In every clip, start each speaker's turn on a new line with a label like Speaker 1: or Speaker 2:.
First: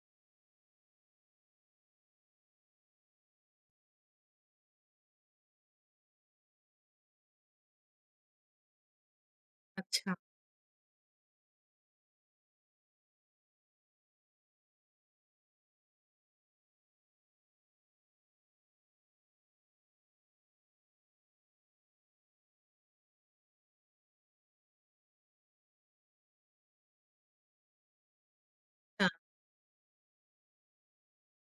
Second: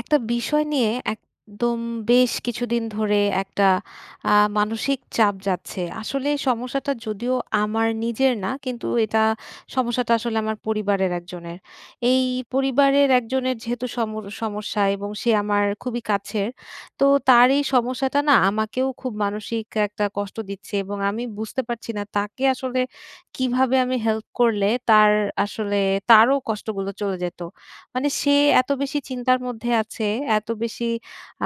Speaker 1: একটা বিষয় নিয়ে একদম বেশ কিছুদিন ধরে একটা আ মানসিক চাপ যাচ্ছে আসলে সমস্যাটা যদিও আমার নিজের না কিন্তু এটা
Speaker 2: আচ্ছা।
Speaker 1: সমস্যাটা আসলে আমার পরিবারের একজনের। এই পরিবারের একজনের যেহেতু সম সমস্যা এবং সে আমার খুবই কাছের তো তার এই সমস্যাটা না আমাকেও খুব মানসিক একটা কষ্ট দিচ্ছে এবং আমি বুঝতে পারছি না তাকে আসলে কীভাবে আমি হেল্প করলে তার আসলে তারও কষ্টগুলো চলে যেতো। মানে সে এত বেশি
Speaker 2: [unintelligible]
Speaker 1: চিন্তার মধ্যে আছে, এতো বেশি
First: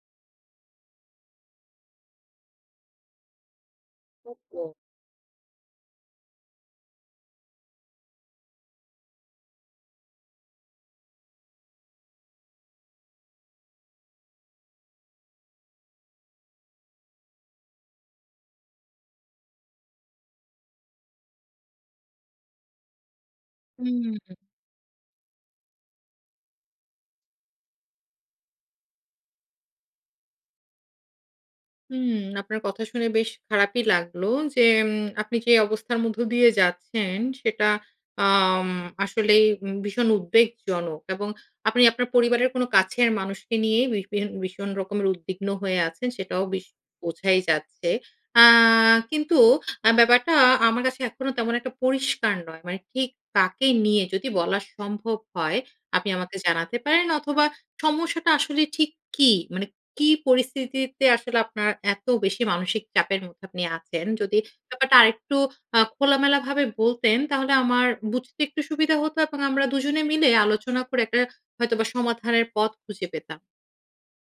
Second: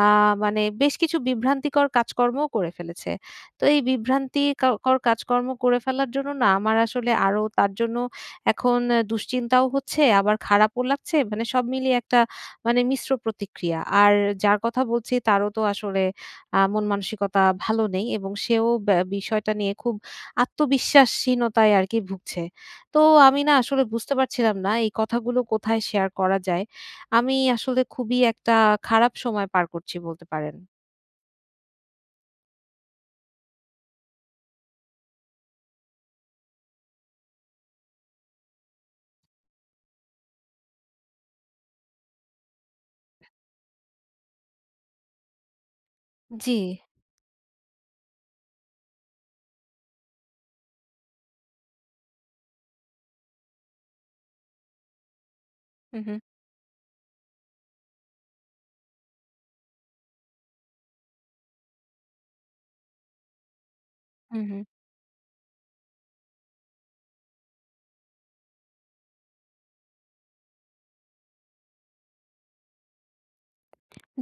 Speaker 1: আ মানে বেশ কিছু বিভ্রান্তিকর কাজকর্মও করে ফেলেছে। তো এই বিভ্রান্তি
Speaker 2: [unintelligible]
Speaker 1: কাও কর কাজকর্ম করে ফেলার জন্য না আমার আসলে আরো তার জন্য এখন এ দুশ্চিন্তাও হচ্ছে আবার খারাপও লাগছে। মানে সব মিলিয়ে একটা মানে মিশ্র প্রতিক্রিয়া। আর যার কথা বলছি তারও তো আসলে আ মন-মানসিকতা ভালো নেই এবং সেও ব্যা বিষয়টা নিয়ে খুব আত্মবিশ্বাসহীনতায় আরকি ভুগছে। তো আমি না আসলে বুঝতে
Speaker 2: হুম।
Speaker 1: পারছিলাম না এই কথাগুলো কোথায় শেয়ার করা যায়? আমি আসলে খুবই একটা খারাপ সময় পার করছি বলতে পারেন।
Speaker 2: হুম। আপনার কথা শুনে বেশ খারাপই লাগলো যে উম আপনি যে অবস্থার মধ্য দিয়ে যাচ্ছেন সেটা আম আসলেই ভীষণ উদ্বেগজনক। এবং আপনি আপনার পরিবারের কোন কাছের মানুষকে নিয়ে ভিড় ভিড় ভীষণ রকমের উদ্বিগ্ন হয়ে আছেন সেটাও
Speaker 1: জি।
Speaker 2: বেশ বোঝাই যাচ্ছে। আ কিন্তু অ্যা ব্যাপারটা আমার কাছে এখনো তেমন একটা পরিষ্কার নয়। মানে ঠিক কাকে নিয়ে যদি বলা সম্ভব হয়
Speaker 1: হুম,
Speaker 2: আপনি
Speaker 1: হুম।
Speaker 2: আমাকে জানাতে পারেন অথবা সমস্যাটা আসলে ঠিক কী? মানে কি পরিস্থিতিতে আসলে আপনার এত বেশি মানসিক চাপের মধ্যে আপনি আছেন যদি
Speaker 1: হুম, হুম।
Speaker 2: ব্যাপারটা আরেকটু আ খোলামেলাভাবে বলতেন তাহলে আমার বুঝতে একটু সুবিধা হতো এবং আমরা দুজনে মিলে আলোচনা করে একটা হয়তোবা সমাধানের পথ খুঁজে পেতাম।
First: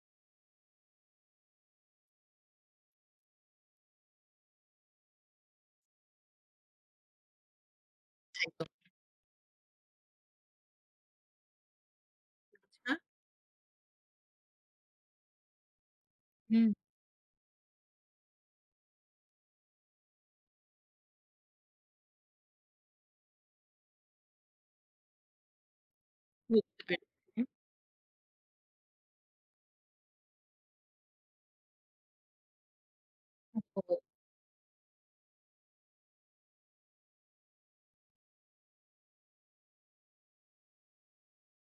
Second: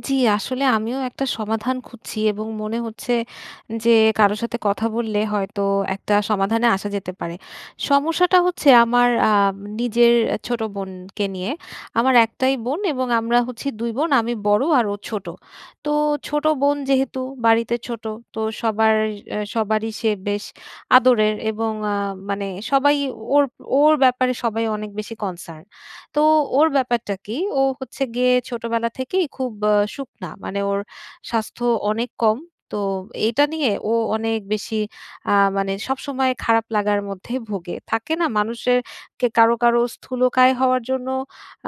Speaker 1: জি, আসলে আমিও একটা সমাধান খুঁজছি এবং মনে হচ্ছে যে কারো সাথে কথা বললে হয়তো একটা সমাধানে আসা যেতে পারে। সমস্যাটা
Speaker 2: একদম।
Speaker 1: হচ্ছে আমার আ নিজের ছোট বোনকে নিয়ে। আমার একটাই বোন
Speaker 2: আচ্ছা।
Speaker 1: এবং আমরা হচ্ছি দুই বোন। আমি বড় আর ও ছোট। তো ছোট
Speaker 2: হুম।
Speaker 1: বোন যেহেতু বাড়িতে ছোট তো সবার; অ্যা সবারই সে বেশ আদরের এবং আ মানে সবাই ওর ওর ব্যাপারে সবাই অনেক বেশি কনসার্ন। তো ওর
Speaker 2: বুঝতে
Speaker 1: ব্যাপারটা কি;
Speaker 2: পেরেছি।
Speaker 1: ও হচ্ছে গিয়ে ছোটবেলা থেকেই খুব শুকনা। মানে ওর স্বাস্থ্য অনেক কম। তো এইটা নিয়ে ও
Speaker 2: [unintelligible]
Speaker 1: অনেক বেশি আ মানে সবসময় খারাপ লাগার মধ্যে ভোগে। থাকে না মানুষের কে কারো, কারো স্থূলকায় হওয়ার জন্য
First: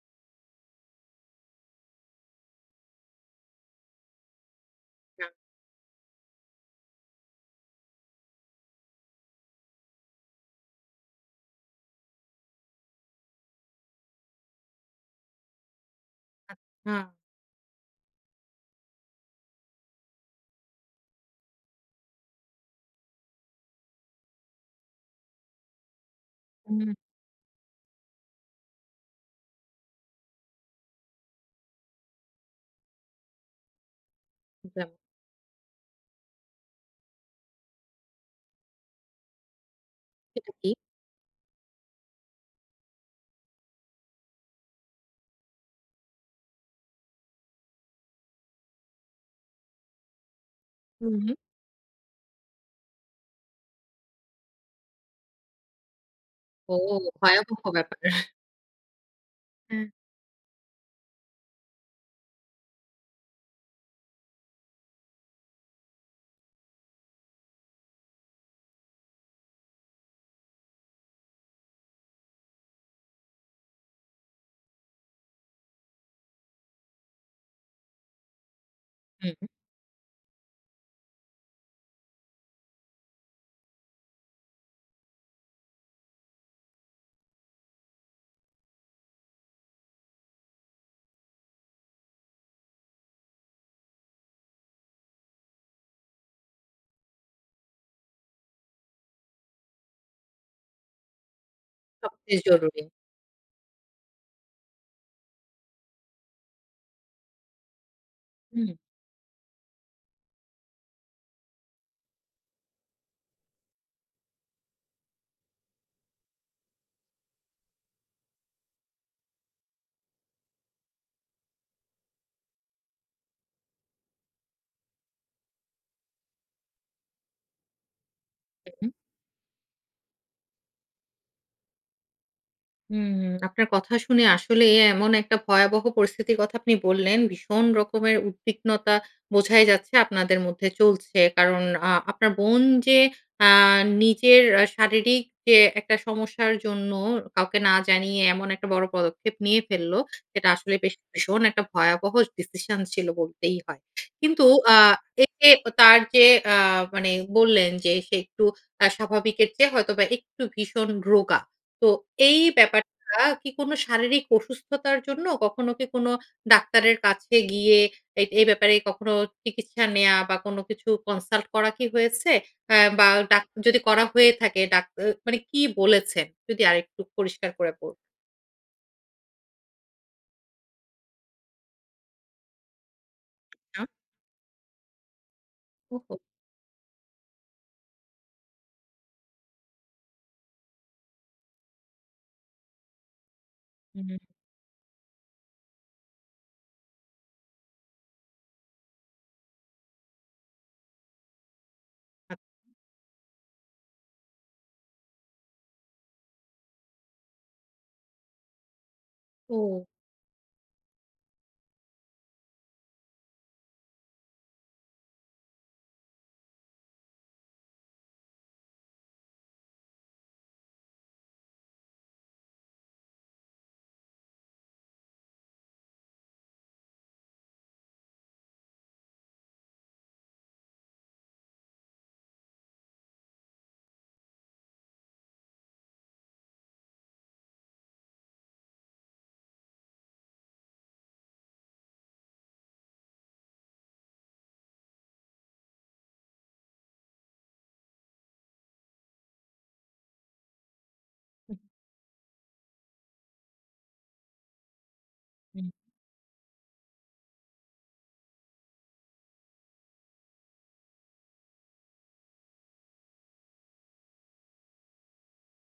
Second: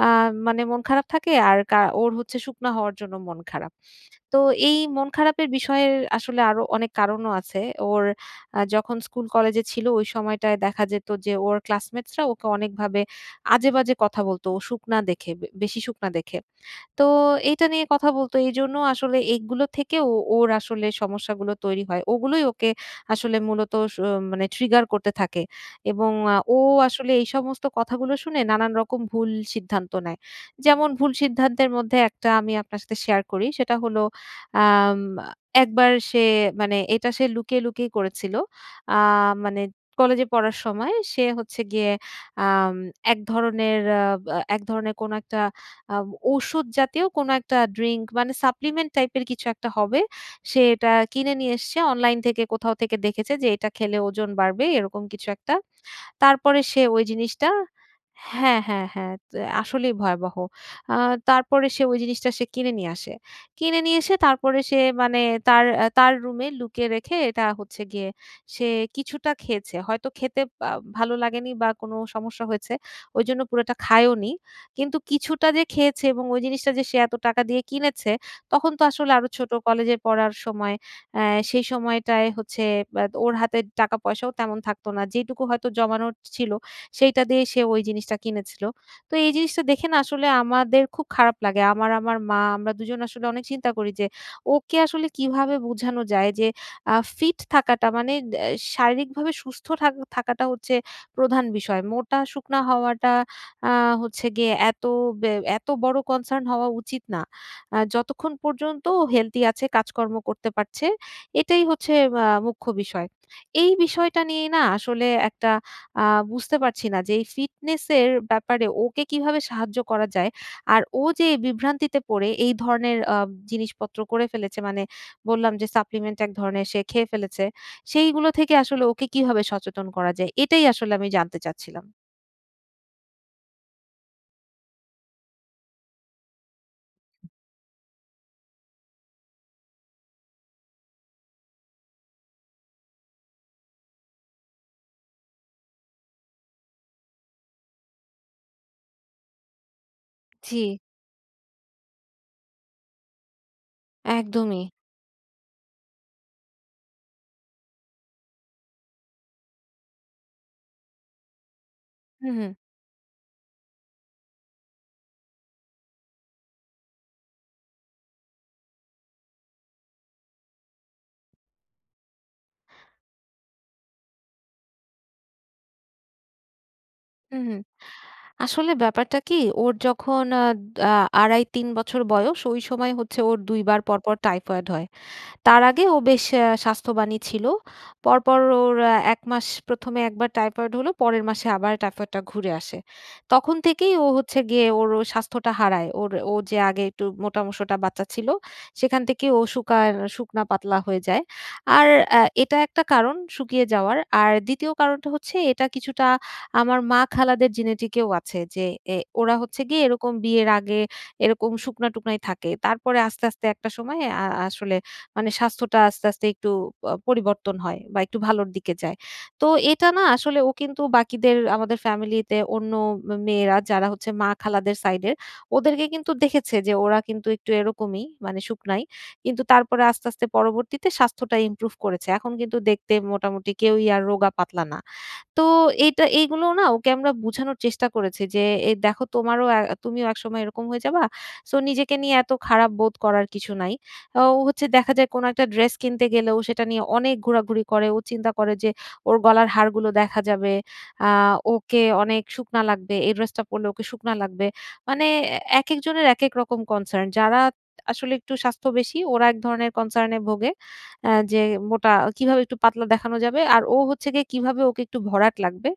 Speaker 1: আ মানে মন খারাপ থাকে আর কা ওর হচ্ছে শুকনা হওয়ার জন্য মন খারাপ। তো এই মন
Speaker 2: [unintelligible]
Speaker 1: খারাপের বিষয়ে আসলে আরো অনেক কারণও আছে। ওর যখন স্কুল-কলেজে ছিল ওই সময়টায় দেখা যেত যে ওর ক্লাসমেটসরা ওকে অনেকভাবে আজেবাজে কথা বলতো ও শুকনা দেখে, বেশি শুকনা দেখে। তো
Speaker 2: আচ্ছা।
Speaker 1: এইটা নিয়ে কথা বলতো। এইজন্য আসলে এইগুলো থেকে ও ওর আসলে সমস্যাগুলো তৈরি হয়। ওগুলোই ওকে আসলে মূলত স মানে ট্রিগার করতে থাকে। এবং আ ও
Speaker 2: হুম।
Speaker 1: আসলে এই সমস্ত কথাগুলো শুনে নানান রকম ভুল সিদ্ধান্ত নেয়। যেমন ভুল সিদ্ধান্তের মধ্যে একটা আমি আপনার সাথে শেয়ার করি। সেটা হলো
Speaker 2: [unintelligible]
Speaker 1: আম একবার সে মানে এইটা সে লুকিয়ে, লুকিয়ে করেছিল। আ মানে কলেজে
Speaker 2: সেটা
Speaker 1: পড়ার
Speaker 2: কি?
Speaker 1: সময় সে হচ্ছে গিয়ে আ এক ধরনের এক ধরনের কোনো একটা আ ঔষুধ জাতীয় কোন একটা ড্রিংক মানে সাপ্লিমেন্ট টাইপ এর কিছু একটা হবে, সে এটা
Speaker 2: হুম।
Speaker 1: কিনে নিয়ে এসছে। অনলাইন থেকে, কোথাও থেকে দেখেছে যে এইটা খেলে ওজন বাড়বে এরকম কিছু একটা। তারপরে
Speaker 2: ও
Speaker 1: সে ওই জিনিসটা
Speaker 2: ভয়াবহ ব্যাপার!
Speaker 1: হ্যাঁ, হ্যাঁ, হ্যাঁ। তো
Speaker 2: হুম।
Speaker 1: আসলেই ভয়াবহ। আ তারপরে সে ওই জিনিসটা সে কিনে নিয়ে আসে। কিনে নিয়ে এসে তারপরে সে মানে তার অ্যা তার রুমে লুকিয়ে রেখে এটা হচ্ছে গিয়ে সে কিছুটা খেয়েছে। হয়তো খেতে বা ভালো লাগেনি বা কোন সমস্যা হয়েছে। ওইজন্য পুরাটা খায়ও নি। কিন্তু কিছুটা যে খেয়েছে এবং ওই জিনিসটা যে সে এত টাকা দিয়ে কিনেছে তখন তো আসলে আরো
Speaker 2: হুম।
Speaker 1: ছোট কলেজে পড়ার সময়। অ্যা সেই সময়টায় হচ্ছে ব্যা ওর হাতে টাকা-পয়সাও তেমন থাকত না। যেইটুকু হয়তো জমানোর ছিল, সেইটা দিয়েই সে ওই জিনিসটা কিনেছিলো। তো এই জিনিসটা দেখে না আসলে আমাদের খুব খারাপ লাগে। আমার আমার মা, আমরা দুজন আসলে অনেক চিন্তা করি যে ওকে আসলে কীভাবে বুঝানো যায় যে, আ ফিট থাকাটা মানে অ্যা শারীরিকভাবে সুস্থ থাক থাকাটা হচ্ছে প্রধান বিষয়।
Speaker 2: সবচেয়ে
Speaker 1: মোটা-শুকনা
Speaker 2: জরুরি।
Speaker 1: হওয়াটা আ হচ্ছে গিয়ে এত ব্যা এত বড়ো কনসার্ন হওয়া উচিত না। অ্যা যতক্ষণ
Speaker 2: হুম।
Speaker 1: পর্যন্ত ও হেলদি আছে, কাজকর্ম করতে পারছে, এটাই হচ্ছে বা মুখ্য বিষয়। এই বিষয়টা নিয়েই না আসলে একটা আ বুঝতে পারছি না যে এই ফিটনেসের ব্যাপারে ওকে কীভাবে সাহায্য করা যায়। আর ও যে বিভ্রান্তিতে পড়ে এই ধরনের আ জিনিসপত্র করে ফেলেছে মানে বললাম যে সাপ্লিমেন্ট এক ধরনের সে খেয়ে ফেলেছে। সেইগুলো থেকে আসলে
Speaker 2: হুম।
Speaker 1: ওকে কীভাবে সচেতন করা যায়? এটাই আসলে আমি জানতে চাচ্ছিলাম।
Speaker 2: হুম। আপনার কথা শুনে আসলেই এমন একটা ভয়াবহ পরিস্থিতির কথা আপনি বললেন। ভীষণ রকমের উদ্বিগ্নতা বোঝাই যাচ্ছে আপনাদের মধ্যে চলছে। কারণ আ আপনার বোন যে আ নিজের শারীরিক অ্যা যে একটা সমস্যার জন্য কাউকে না জানিয়ে এমন একটা বড় পদক্ষেপ নিয়ে ফেলল, এটা
Speaker 1: জি।
Speaker 2: আসলেই বেশ ভীষণ একটা ভয়াবহ decision ছিল বলতেই হয়। কিন্তু
Speaker 1: একদমই।
Speaker 2: আ এতে অ তার যে আ মানে বললেন যে সে একটু আ স্বাভাবিকের চেয়ে হয়তোবা একটু ভীষণ রোগা। তো
Speaker 1: হু,
Speaker 2: এই
Speaker 1: হু।
Speaker 2: ব্যাপারটা কি কোনো শারীরিক অসুস্থতার জন্য? কখনো কি কোনো ডাক্তারের কাছে গিয়ে এ এই ব্যাপারে কখনো চিকিৎসা নেয়া বা কোনো কিছু consult করা কি হয়েছে? অ্যা বা ডাক্তা যদি করা হয়ে থাকে ডাক এ মানে কী বলেছে? যদি আরেকটু
Speaker 1: হু,
Speaker 2: পরিষ্কার
Speaker 1: হু।
Speaker 2: করে বল
Speaker 1: আসলে ব্যাপারটা কী? ওর যখন আদ আ ২.৫, ৩ বছর বয়স, ওই সময়ে হচ্ছে ওর ২ বার
Speaker 2: হুম।
Speaker 1: পরপর টাইফয়েড হয়। তার আগে ও
Speaker 2: ওহো!
Speaker 1: বেশ অ্যা স্বাস্থ্যবানই ছিল। পরপর ওর অ্যা ১ মাস প্রথমে একবার টাইফয়েড হলো, পরের মাসে আবার টাইফয়েডটা ঘুরে আসে। তখন থেকেই
Speaker 2: হু,
Speaker 1: ও
Speaker 2: হু।
Speaker 1: হচ্ছে গিয়ে ওর ও স্বাস্থ্যটা হারায়। ওর ও যে আগে একটু মোটা-সোটা বাচ্চা ছিল। সেখান থেকে ও শুকার শুকনা-পাতলা হয়ে যায়। আর অ্যা
Speaker 2: [unintelligible]
Speaker 1: এটা একটা কারণ শুকিয়ে যাওয়ার। আর ২য় কারণটা হচ্ছে এটা কিছুটা আমার মা-খালাদের genetic এও আছে যে এ ওরা হচ্ছে গিয়ে
Speaker 2: ও।
Speaker 1: এরকম বিয়ের আগে এরকম শুকনা-টুকনাই থাকে। তারপরে আস্তে, আস্তে একটা সময়ে আ আসলে মানে স্বাস্থ্যটা আস্তে, আস্তে একটু আ পরিবর্তন হয় বা একটু ভালোর দিকে যায়। তো এটা না আসলে ও কিন্তু বাকিদের, আমাদের family তে অন্য মে মেয়েরা যারা হচ্ছে মা খালাদের side এর। ওদেরকে কিন্তু দেখেছে যে ওরা কিন্তু একটু এরকমই মানে শুকনাই। কিন্তু তারপরে আস্তে, আস্তে পরবর্তীতে স্বাস্থ্যটা improve করেছে। এখন কিন্তু দেখতে মোটামুটি কেউই আর রোগা-পাতলা না। তো এইটা এইগুলো না ওকে আমরা বুঝানোর চেষ্টা করেছি। যে এ "দেখো তোমারও আ তুমিও একসময় এরকম হয়ে যাবা। So নিজেকে নিয়ে এত খারাপ বোধ করার কিছু নাই।" অ্যা ও হচ্ছে দেখা যায় কোনো একটা dress কিনতে গেলে ও সেটা নিয়ে অনেক ঘোরাঘুরি করে। ও চিন্তা করে যে ওর গলার হাড়গুলো দেখা যাবে, আ
Speaker 2: হুম।
Speaker 1: ওকে অনেক শুকনা লাগবে, এই dress টা পড়লে ওকে শুকনা লাগবে। মানে অ্যা
Speaker 2: হুম।
Speaker 1: একেকজনের একেক রকম concern। যারা আসলে একটু স্বাস্থ্য বেশি, ওরা এক ধরনের concern এ ভোগে। অ্যা যে মোটা, কীভাবে একটু পাতলা দেখানো যাবে। আর ও হচ্ছে গিয়ে কীভাবে ওকে একটু ভরাট লাগবে,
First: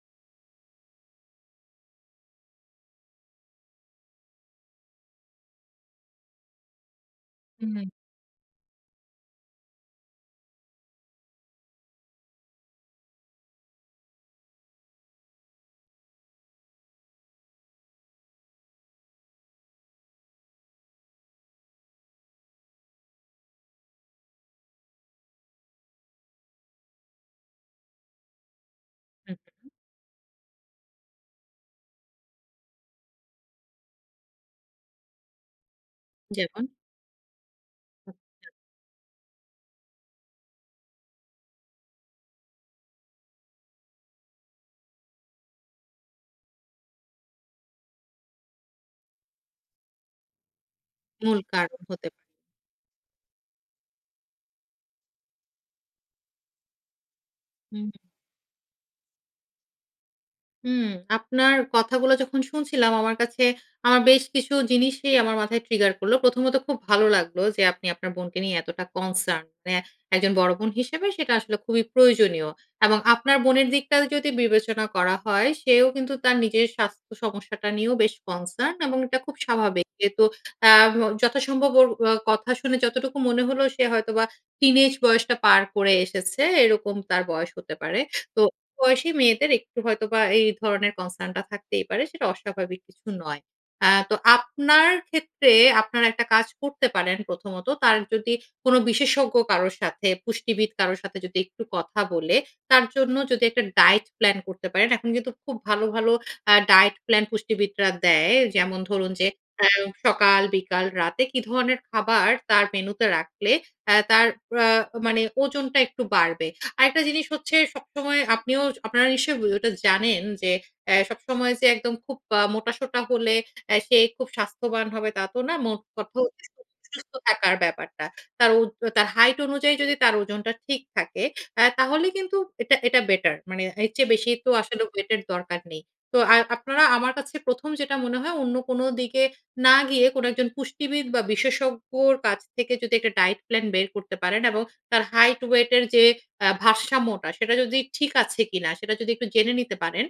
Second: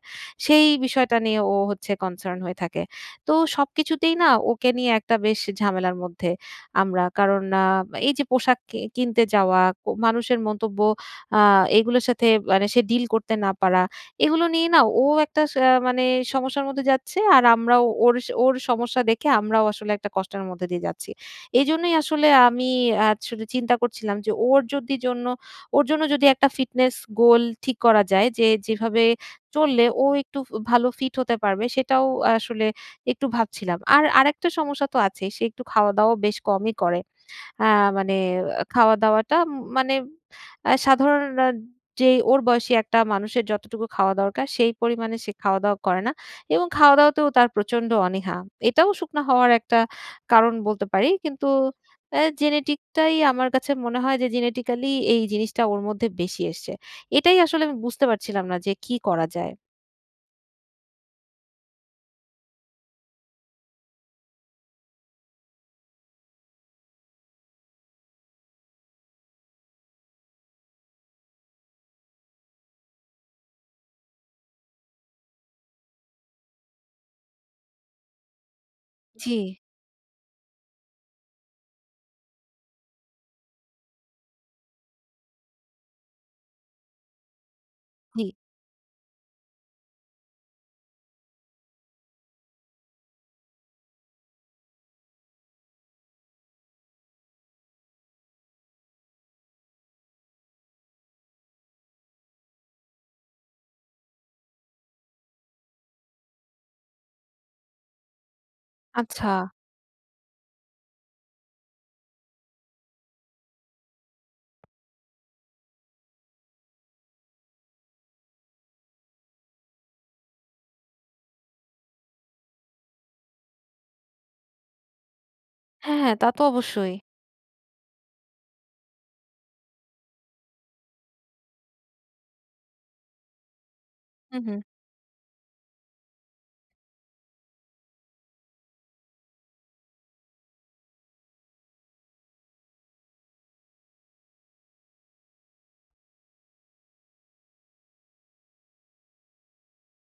Speaker 1: সেই বিষয়টা নিয়ে ও হচ্ছে concern হয়ে থাকে। তো সবকিছুতেই না, ওকে নিয়ে একটা বেশ ঝামেলার মধ্যে আমরা। কারণ আ
Speaker 2: হুম।
Speaker 1: এই যে পোশাক কি কিনতে যাওয়া, ক মানুষের মন্তব্য, আ এইগুলার সাথে মানে সে deal করতে না পারা, এগুলো নিয়ে না ও একটা সা মানে সমস্যার মধ্যে যাচ্ছে, আর আমরাও ওর ওর সমস্যা দেখে আমরাও আসলে একটা কষ্টের মধ্যে দিয়ে যাচ্ছি। এজন্যই আসলে আমি অ্যা আসলে চিন্তা করছিলাম যে ওর যদি জন্য ওর জন্য যদি একটা fitness goal ঠিক করা যায় যে যেভাবে
Speaker 2: হু, হু।
Speaker 1: চললে ও একটু ফু ভালো fit হতে পারবে, সেটাও আসলে একটু ভাবছিলাম। আর আরেকটা সমস্যা তো আছেই। সে একটু খাওয়া-দাওয়াও বেশ
Speaker 2: যেমন?
Speaker 1: কমই করে। অ্যা মানে
Speaker 2: [unintelligible]
Speaker 1: খাওয়া-দাওয়াটা উম মানে অ্যা সাধারণ নার যেই ওর বয়সী একটা মানুষের যতটুকু খাওয়া দরকার, সেই পরিমাণে সে খাওয়া-দাওয়া করে না। এবং খাওয়া-দাওয়াতেও তার প্রচণ্ড অনীহা। এটাও শুকনা হওয়ার একটা কারণ বলতে পারি।
Speaker 2: মূল
Speaker 1: কিন্তু
Speaker 2: কারণ হতে পা
Speaker 1: অ্যা genetic টাই আমার কাছে মনে হয় যে genetically এই জিনিসটা ওর মধ্যে বেশি এসছে। এটাই আসলে আমি
Speaker 2: হুম।
Speaker 1: বুঝতে পারছিলাম না যে কী করা যায়?
Speaker 2: হুম, আপনার কথাগুলো যখন শুনছিলাম আমার কাছে আ বেশ কিছু জিনিসই আমার মাথায় ট্রিগার করল। প্রথমত খুব ভালো লাগলো যে আপনি আপনার বোনকে নিয়ে এতটা কনসার্ন। মানে একজন বড় বোন হিসেবে সেটা আসলে খুবই প্রয়োজনীয় এবং আপনার বোনের দিকটাও যদি বিবেচনা করা হয়, সেও কিন্তু তার নিজের স্বাস্থ্য সমস্যাটা নিয়েও বেশ কনসার্ন এবং এটা খুব
Speaker 1: জি।
Speaker 2: স্বাভাবিক। যেহেতু আ ভ যথাসম্ভব ওর আ কথা শুনে যতটুকু মনে হল, সে হয়তোবা টিনেজ বয়সটা পার করে এসেছে, এরকম তার বয়স হতে পারে।
Speaker 1: জি।
Speaker 2: তো বয়সী মেয়েদের একটু হয়তো বা এই ধরনের কনসার্নটা থাকতেই পারে, সেটা অস্বাভাবিক কিছু নয়। আ তো আপনার ক্ষেত্রে আপনারা একটা কাজ করতে পারেন প্রথমত। তার যদি কোন বিশেষজ্ঞ কারোর সাথে পুষ্টিবিদ কারো সাথে যদি একটু কথা বলে, তার জন্য যদি একটা ডায়েট প্ল্যান করতে পারেন। এখন কিন্তু খুব ভালো, ভালো আ ডায়েট প্ল্যান পুষ্টিবিদরা দেয় যেমন ধরুন যে
Speaker 1: আচ্ছা।
Speaker 2: আ সকাল, বিকাল, রাতে কী ধরনের খাবার তার মেনুতে রাখলে অ্যা তার আ মানে ওজনটা একটু বাড়বে? আরেকটা জিনিস হচ্ছে সবসময় আপনিও আপনারা নিশ্চয়ই ওটা জানেন। যে এ সবসময় যে একদম খুব আ মোটাসোটা হলে অ্যা সে খুব স্বাস্থ্যবান হবে তা তো না,
Speaker 1: হ্যাঁ, হ্যাঁ,
Speaker 2: মোটকথা
Speaker 1: তা তো অবশ্যই।
Speaker 2: সুস্থ থাকার ব্যাপারটা। তার উর্ধ তার হাইট অনুযায়ী যদি তার ওজনটা ঠিক থাকে, আ তাহলে কিন্তু এটা, এটা বেটার মানে এর চেয়ে বেশি
Speaker 1: হুম,
Speaker 2: তো
Speaker 1: হুম।
Speaker 2: আসলে ওয়েটের দরকার নেই। তো আ আর আপনারা আমার কাছে ১ম যেটা মনে হয় অন্য কোন দিকে না গিয়ে কোন একজন পুষ্টিবিদ বা বিশেষজ্ঞের কাছ থেকে যদি একটা ডায়েট প্ল্যান বের করতে পারেন এবং তার হাইট, ওয়েটের যে আ ভারসাম্যটা, সেটা যদি ঠিক আছে কী না? সেটা যদি একটু জেনে নিতে পারেন।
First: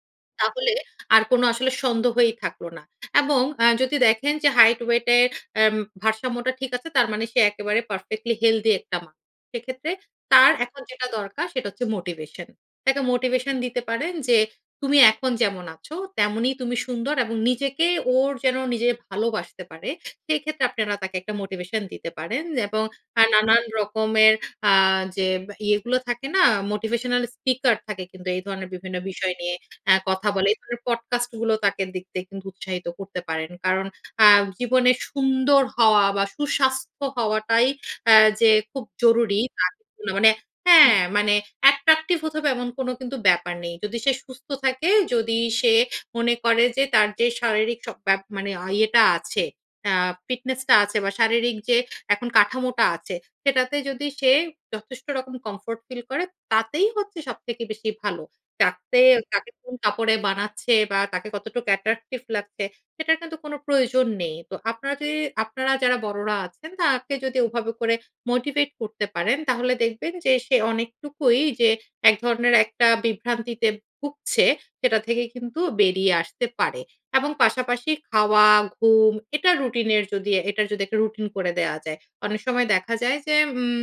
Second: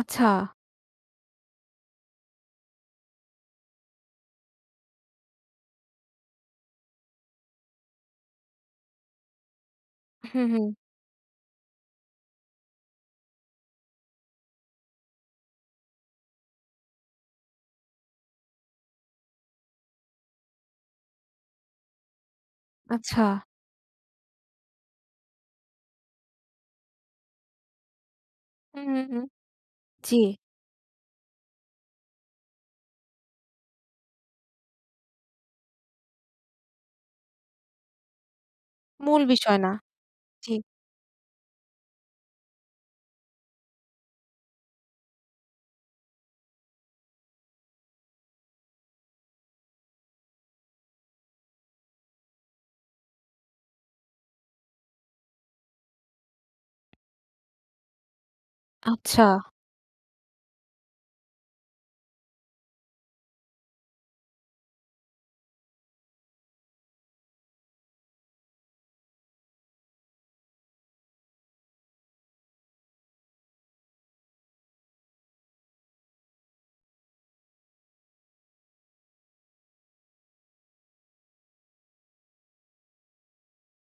Speaker 1: আচ্ছা।
Speaker 2: তাহলে আর কোন আসলে সন্দেহই থাকল না এবং আ যদি দেখেন যে হাইট, ওয়েটে আম ভারসাম্যটা ঠিক আছে। তার মানে সে একেবারে পারফেক্টলি হেলথি একটা মা। সেক্ষেত্রে
Speaker 1: হুম,
Speaker 2: তার
Speaker 1: হুম।
Speaker 2: এখন যেটা দরকার সেটা হচ্ছে মোটিভেশন, তাকে মোটিভেশন দিতে পারেন। যে তুমি এখন যেমন আছো তেমনই তুমি সুন্দর এবং নিজেকে ওর যেন নিজে ভালোবাসতে পারে। সেক্ষেত্রে আপনারা তাকে একটা মোটিভেশন দিতে পারেন এবং আ
Speaker 1: আচ্ছা।
Speaker 2: নানান রকমের আ যে ইয়েগুলো থাকে না? মোটিভেশনাল স্পিকার থাকে কিন্তু এই ধরনের
Speaker 1: হুম,
Speaker 2: বিভিন্ন
Speaker 1: হুম, হুম,
Speaker 2: বিষয় নিয়ে আ
Speaker 1: জি।
Speaker 2: কথা বলে। এই ধরনের পডকাস্ট গুলো তাকে দেখতে কিন্তু উৎসাহিত করতে পারেন। কারণ আ জীবনে সুন্দর হওয়া বা সুস্বাস্থ্য হওয়াটাই আ যে খুব
Speaker 1: মূল
Speaker 2: জরুরী
Speaker 1: বিষয়
Speaker 2: বা
Speaker 1: না,
Speaker 2: মানে
Speaker 1: জি,
Speaker 2: হ্যাঁ। মানে অ্যাট্রাকটিভ হতে হবে এমন কোন কিন্তু ব্যাপার নেই। যদি সে সুস্থ থাকে, যদি সে মনে করে যে তার যে শারীরিক সব ব্যাপ মানে ইয়েটা আছে আ ফিটনেসটা আছে বা শারীরিক যে এখন কাঠামোটা আছে সেটাতে যদি সে যথেষ্ট রকম কমফোর্ট ফিল করে তাতেই হচ্ছে সবথেকে বেশি ভালো। যাতে
Speaker 1: আচ্ছা।
Speaker 2: কাকে কোন কাপড়ে বানাচ্ছে বা তাকে কতটুক অ্যাট্রাকটিভ লাগছে, সেটার কিন্তু কোন প্রয়োজন নেই। তো আপনাদে আপনারা যদি আপনারা যারা বড়রা আছেন তাকে যদি ওভাবে করে মোটিভেট করতে পারেন তাহলে দেখবেন যে সে অনেকটুকুই যে এক ধরনের একটা বিভ্রান্তিতে ভুগছে, সেটা থেকে কিন্তু বেরিয়ে আসতে পারে। এবং পাশাপাশি খাওয়া, ঘুম এটা রুটিনের যদি এটার যদি একটা রুটিন করে দেওয়া যায়। অনেক সময় দেখা যায় যে উম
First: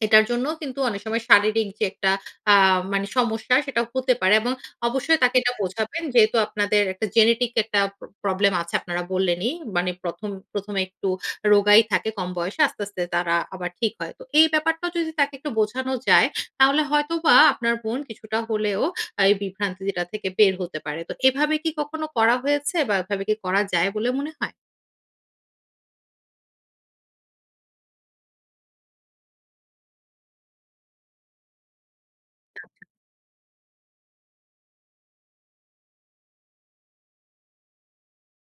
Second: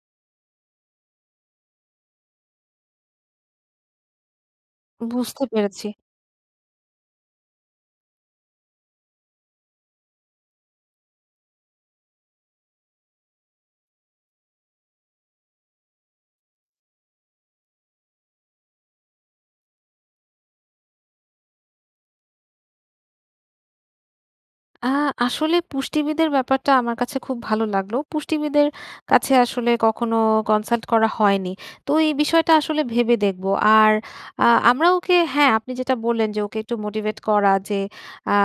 Speaker 2: এটার জন্য কিন্তু অনেক সময় শারীরিক যে একটা আ মনে সমস্যা সেটা হতে পারে এবং অবশ্যই তাকে
Speaker 1: বুঝতে
Speaker 2: এটা
Speaker 1: পেরেছি।
Speaker 2: বোঝাবেন যেহেতু আপনাদের একটা জেনেটিক একটা প্রবলেম আছে আপনারা বললেনই। মানে ১ম, ১ম এ একটু রোগাই থাকে কম বয়সে আস্তে, আস্তে তারা আবার ঠিক হয়। তো এই ব্যাপারটাও যদি তাকে একটু বোঝানো যায় তাহলে হয়তোবা আপনার বোন কিছুটা হলেও এই বিভ্রান্তি থেকে বের হতে পারে। তো এভাবে কী কখনো করা হয়েছে বা এভাবে কী করা যায় বলে মনে হয়?
Speaker 1: আ আসলে পুষ্টিবিদের ব্যাপারটা আমার কাছে খুব ভালো লাগলো, পুষ্টিবিদের কাছে আসলে কখনো কনসাল্ট করা হয়নি। তো এই বিষয়টা আসলে
Speaker 2: আচ্ছা।
Speaker 1: ভেবে দেখব আর আ আমরা ওকে হ্যাঁ, আপনি যেটা বললেন। যে ওকে একটু মোটিভেট করা যে আ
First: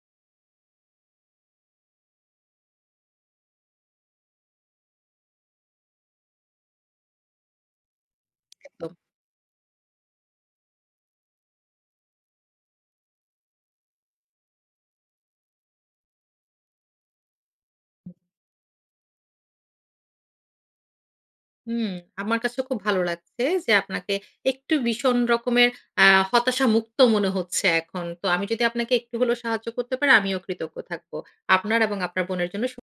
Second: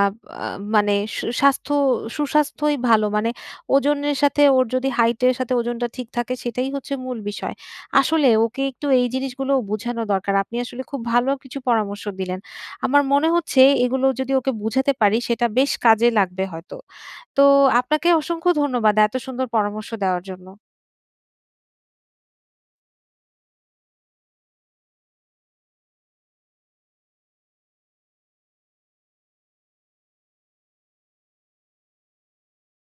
Speaker 1: আ মানে শু স্বাস্থ্য সুস্বাস্থ্যই ভালো মানে ওজনের সাথে ওর যদি হাইটের সাথে ওজনটা ঠিক থাকে সেটাই হচ্ছে মূল বিষয়। আসলে ওকে একটু
Speaker 2: একদম।
Speaker 1: এই জিনিসগুলোও বোঝানো দরকার, আপনি আসলে খুব ভালো কিছু পরামর্শ দিলেন। আমার মনে হচ্ছে এগুলো যদি ওকে বুঝাতে পারি সেটা বেশ কাজে লাগবে হয়তো, তো আপনাকে অসংখ্য ধন্যবাদ এত সুন্দর পরামর্শ দেওয়ার জন্য।
Speaker 2: হুম, আমার কাছে খুব ভালো লাগছে, যে আপনাকে একটু ভীষণ রকমের আ হতাশা মুক্ত মনে হচ্ছে এখন। তো আমি যদি আপনাকে একটু হলেও সাহায্য করতে পারি। আমিও কৃতজ্ঞ থাকব আপনার এবং আপনার বোনের জন্য শু